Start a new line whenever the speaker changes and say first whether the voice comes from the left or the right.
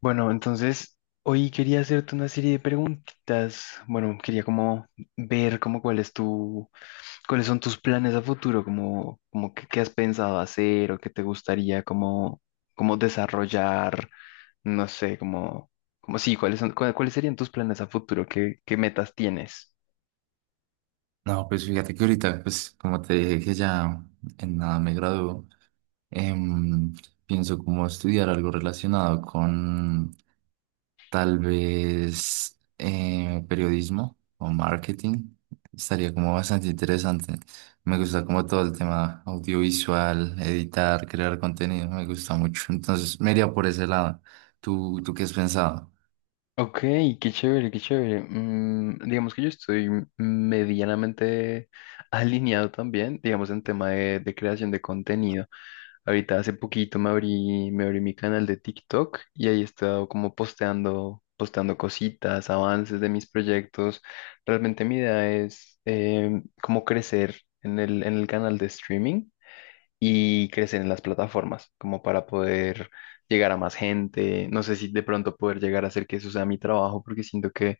left: Bueno, entonces hoy quería hacerte una serie de preguntitas. Bueno, quería como ver como cuál es cuáles son tus planes a futuro, como, qué has pensado hacer o qué te gustaría como, como desarrollar, no sé, como, como sí, cuáles serían tus planes a futuro, qué metas tienes.
right: No, pues fíjate que ahorita, pues como te dije que ya en nada me gradúo, em, pienso como estudiar algo relacionado con tal vez periodismo o marketing. Estaría como bastante interesante. Me gusta como todo el tema audiovisual, editar, crear contenido, me gusta mucho. Entonces me iría por ese lado. ¿Tú qué has pensado?
left: Ok, qué chévere, qué chévere. Mm, digamos que yo estoy medianamente alineado también, digamos, en tema de creación de contenido. Ahorita hace poquito me abrí mi canal de TikTok y ahí he estado como posteando, posteando cositas, avances de mis proyectos. Realmente mi idea es como crecer en el canal de streaming y crecer en las plataformas, como para poder llegar a más gente. No sé si de pronto poder llegar a hacer que eso sea mi trabajo, porque siento que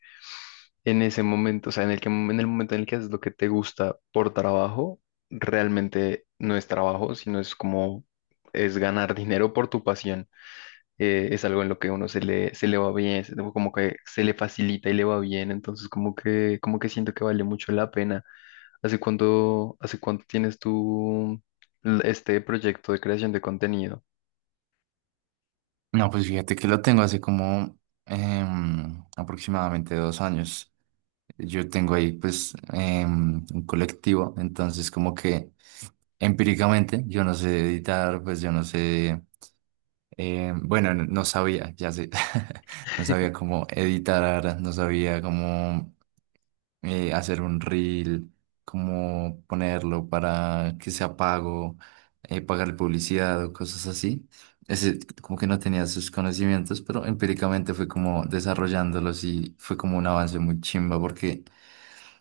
left: en ese momento, o sea, en el momento en el que haces lo que te gusta por trabajo, realmente no es trabajo, sino es como es ganar dinero por tu pasión. Es algo en lo que uno se le va bien, como que se le facilita y le va bien, entonces como que siento que vale mucho la pena. ¿Hace cuánto tienes tú este proyecto de creación de contenido?
right: No, pues fíjate que lo tengo hace como aproximadamente 2 años. Yo tengo ahí pues un colectivo, entonces como que empíricamente yo no sé editar, pues yo no sé, bueno, no sabía, ya sé, no sabía cómo editar, no sabía cómo hacer un reel, cómo ponerlo para que sea pago, pagar publicidad o cosas así ese, como que no tenía sus conocimientos, pero empíricamente fue como desarrollándolos y fue como un avance muy chimba porque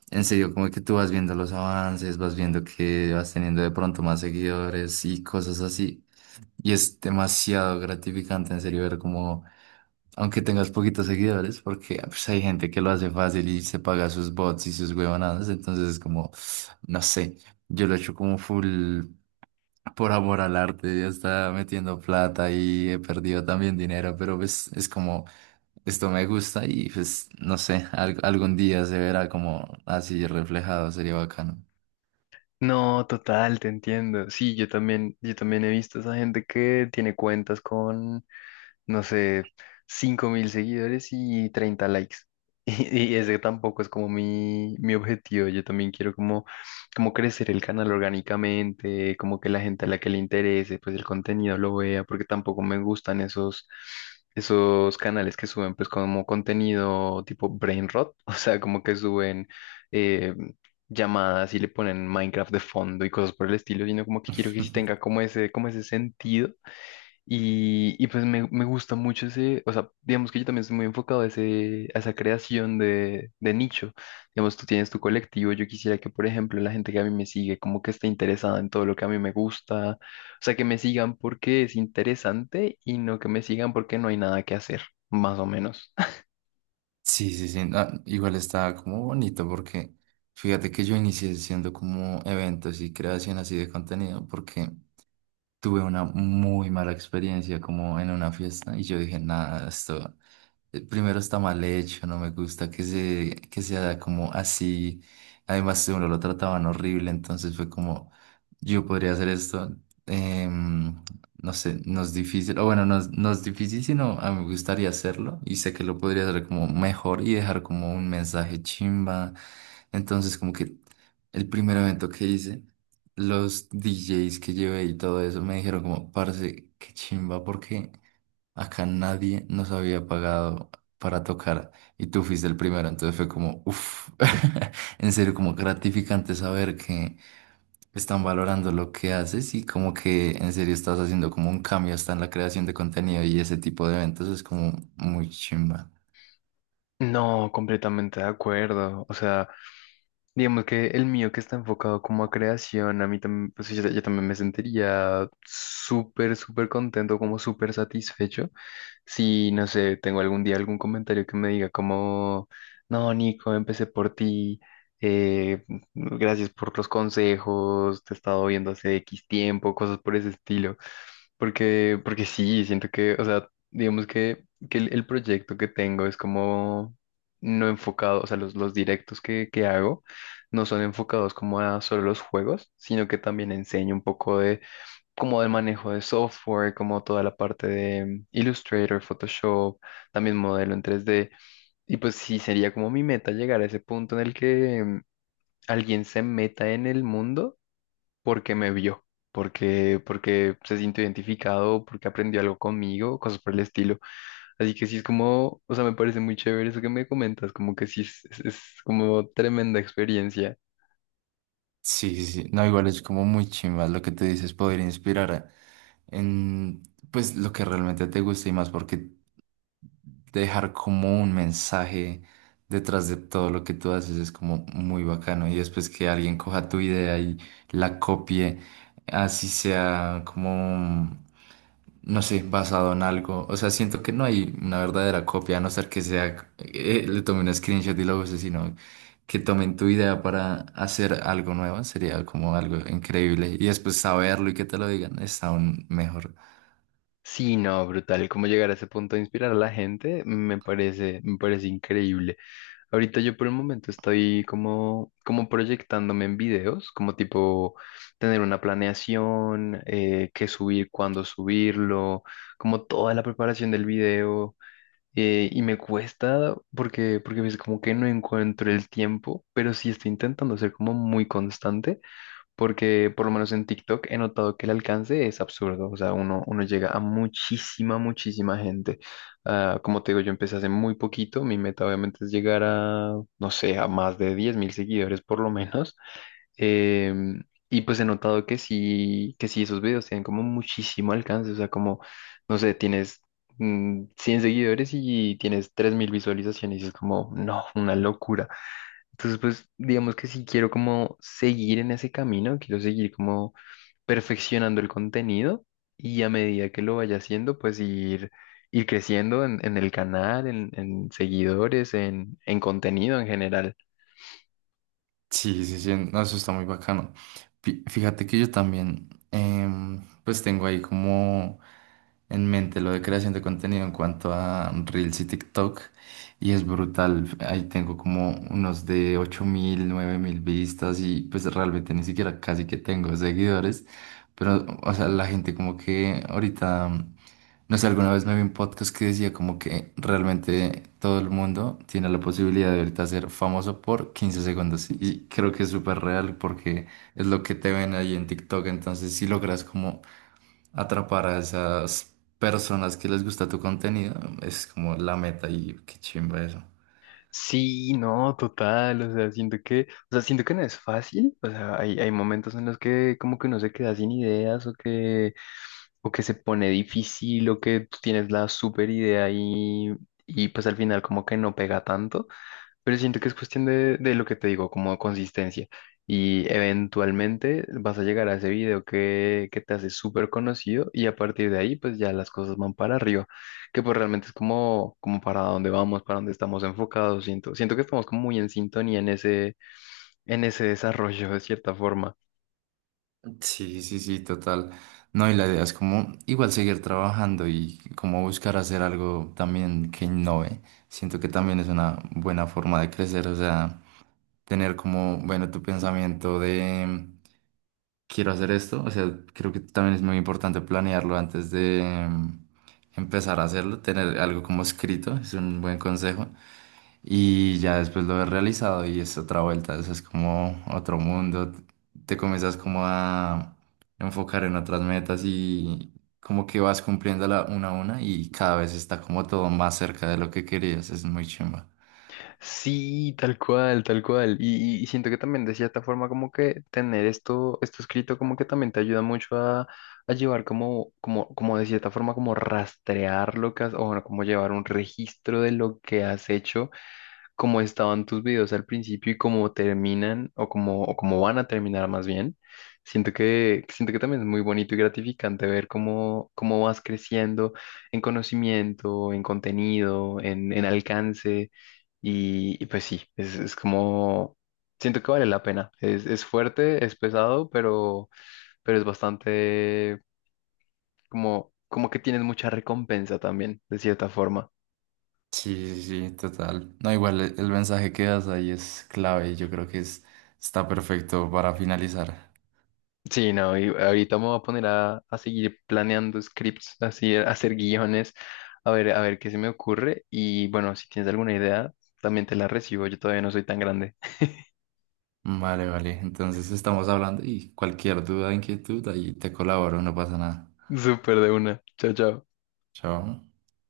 right: en serio, como que tú vas viendo los avances, vas viendo que vas teniendo de pronto más seguidores y cosas así. Y es demasiado gratificante en serio ver como, aunque tengas poquitos seguidores, porque pues, hay gente que lo hace fácil y se paga sus bots y sus huevonadas, entonces es como, no sé. Yo lo he hecho como full por amor al arte, ya está metiendo plata y he perdido también dinero, pero pues es como, esto me gusta y pues no sé, algún día se verá como así reflejado, sería bacano.
left: No, total, te entiendo. Sí, yo también he visto esa gente que tiene cuentas no sé, 5.000 seguidores y 30 likes. Y ese tampoco es como mi objetivo. Yo también quiero como, como crecer el canal orgánicamente, como que la gente a la que le interese, pues el contenido lo vea, porque tampoco me gustan esos, esos canales que suben pues como contenido tipo brain rot, o sea, como que suben eh, llamadas y le ponen Minecraft de fondo y cosas por el estilo, sino como que quiero que sí tenga como ese sentido y pues me gusta mucho ese, o sea, digamos que yo también estoy muy enfocado a, ese, a esa creación de nicho. Digamos, tú tienes tu colectivo, yo quisiera que, por ejemplo, la gente que a mí me sigue, como que esté interesada en todo lo que a mí me gusta, o sea, que me sigan porque es interesante y no que me sigan porque no hay nada que hacer, más o menos.
right: Sí, sí, sí, no, igual está como bonito porque fíjate que yo inicié haciendo como eventos y creación así de contenido porque tuve una muy mala experiencia como en una fiesta y yo dije, nada, esto, primero está mal hecho, no me gusta que sea como así. Además, si uno lo trataban horrible, entonces fue como, yo podría hacer esto. em, no sé, no es difícil, o bueno, no es difícil, sino a mí me gustaría hacerlo y sé que lo podría hacer como mejor y dejar como un mensaje chimba. Entonces, como que el primer evento que hice, los DJs que llevé y todo eso me dijeron como, parce, qué chimba, porque acá nadie nos había pagado para tocar y tú fuiste el primero, entonces fue como, uff, en serio, como gratificante saber que están valorando lo que haces y como que en serio estás haciendo como un cambio hasta en la creación de contenido y ese tipo de eventos es como muy chimba.
left: No, completamente de acuerdo. O sea, digamos que el mío que está enfocado como a creación, a mí también, pues yo también me sentiría súper, súper contento, como súper satisfecho. Si, no sé, tengo algún día algún comentario que me diga como, no, Nico, empecé por ti, eh, gracias por los consejos, te he estado viendo hace X tiempo, cosas por ese estilo. Porque, porque sí, siento que, o sea, digamos que el proyecto que tengo es como no enfocado, o sea, los directos que hago no son enfocados como a solo los juegos, sino que también enseña un poco de como del manejo de software, como toda la parte de Illustrator, Photoshop, también modelo en tres d. Y pues sí, sería como mi meta llegar a ese punto en el que mm, alguien se meta en el mundo porque me vio. Porque, porque se sintió identificado, porque aprendió algo conmigo, cosas por el estilo. Así que sí es como, o sea, me parece muy chévere eso que me comentas, como que sí es como tremenda experiencia.
right: Sí, sí, sí. No, igual es como muy chimba lo que te dices, poder inspirar a- en pues lo que realmente te gusta y más porque dejar como un mensaje detrás de todo lo que tú haces es como muy bacano. Y después que alguien coja tu idea y la copie, así sea como, no sé, basado en algo. O sea, siento que no hay una verdadera copia, a no ser que sea, le tomen un screenshot y lo use, sino que tomen tu idea para hacer algo nuevo. Sería como algo increíble. Y después saberlo y que te lo digan, es aún mejor.
left: Sí, no, brutal. Cómo llegar a ese punto de inspirar a la gente me parece increíble. Ahorita yo por el momento estoy como, como proyectándome en videos, como tipo tener una planeación, qué subir, cuándo subirlo, como toda la preparación del video. Y me cuesta porque, porque a veces como que no encuentro el tiempo, pero sí estoy intentando ser como muy constante porque por lo menos en TikTok he notado que el alcance es absurdo, o sea, uno llega a muchísima, muchísima gente. Ah, como te digo, yo empecé hace muy poquito, mi meta obviamente es llegar a, no sé, a más de 10.000 seguidores por lo menos. Em, y pues he notado que sí, esos videos tienen como muchísimo alcance, o sea, como, no sé, tienes mm, 100 seguidores y tienes 3.000 visualizaciones y es como, no, una locura. Entonces, pues digamos que si quiero como seguir en ese camino, quiero seguir como perfeccionando el contenido y a medida que lo vaya haciendo, pues ir creciendo en el canal, en seguidores, en contenido en general.
right: Sí, sí, sí, no, eso está muy bacano. Fíjate que yo también, pues tengo ahí como en mente lo de creación de contenido en cuanto a Reels y TikTok, y es brutal. Ahí tengo como unos de 8.000, 9.000 vistas, y pues realmente ni siquiera casi que tengo seguidores, pero, o sea, la gente como que ahorita. No sé, alguna vez me vi un podcast que decía como que realmente todo el mundo tiene la posibilidad de ahorita ser famoso por 15 segundos. Y creo que es súper real porque es lo que te ven ahí en TikTok. Entonces, si logras como atrapar a esas personas que les gusta tu contenido, es como la meta y qué chimba eso.
left: Sí, no, total, o sea, siento que, o sea, siento que no es fácil, o sea, hay momentos en los que como que uno se queda sin ideas o que se pone difícil o que tú tienes la super idea y pues al final como que no pega tanto. Pero siento que es cuestión de lo que te digo, como consistencia. Y eventualmente vas a llegar a ese video que te hace súper conocido y a partir de ahí pues ya las cosas van para arriba, que pues realmente es como, como para dónde vamos, para dónde estamos enfocados. Siento, siento que estamos como muy en sintonía en ese desarrollo de cierta forma.
right: Sí, sí, sí, total. No, y la idea es como igual seguir trabajando y como buscar hacer algo también que innove. Siento que también es una buena forma de crecer, o sea, tener como, bueno, tu pensamiento de quiero hacer esto. O sea, creo que también es muy importante planearlo antes de empezar a hacerlo, tener algo como escrito, es un buen consejo. Y ya después lo ves realizado y es otra vuelta, eso es como otro mundo. Te comienzas como a enfocar en otras metas y como que vas cumpliéndola una a una y cada vez está como todo más cerca de lo que querías, es muy chimba.
left: Sí, tal cual, tal cual. Y siento que también de cierta forma como que tener esto, esto escrito como que también te ayuda mucho a llevar como, como, como de cierta forma como rastrear lo que has, o bueno, como llevar un registro de lo que has hecho, cómo estaban tus videos al principio y cómo terminan o cómo van a terminar más bien. Siento que también es muy bonito y gratificante ver cómo, cómo vas creciendo en conocimiento, en contenido, en alcance. Y pues sí, es como, siento que vale la pena. Es fuerte, es pesado, pero es bastante como, como que tienes mucha recompensa también, de cierta forma.
right: Sí, sí, sí, total. No, igual el mensaje que das ahí es clave y yo creo que es, está perfecto para finalizar.
left: Sí, no, y ahorita me voy a poner a seguir planeando scripts, así, a hacer guiones, a ver qué se me ocurre. Y bueno, si tienes alguna idea, también te la recibo, yo todavía no soy tan grande.
right: Vale, vale. Entonces estamos hablando y cualquier duda, inquietud, ahí te colaboro, no pasa nada.
left: Súper de una. Chao, chao.
right: Chao.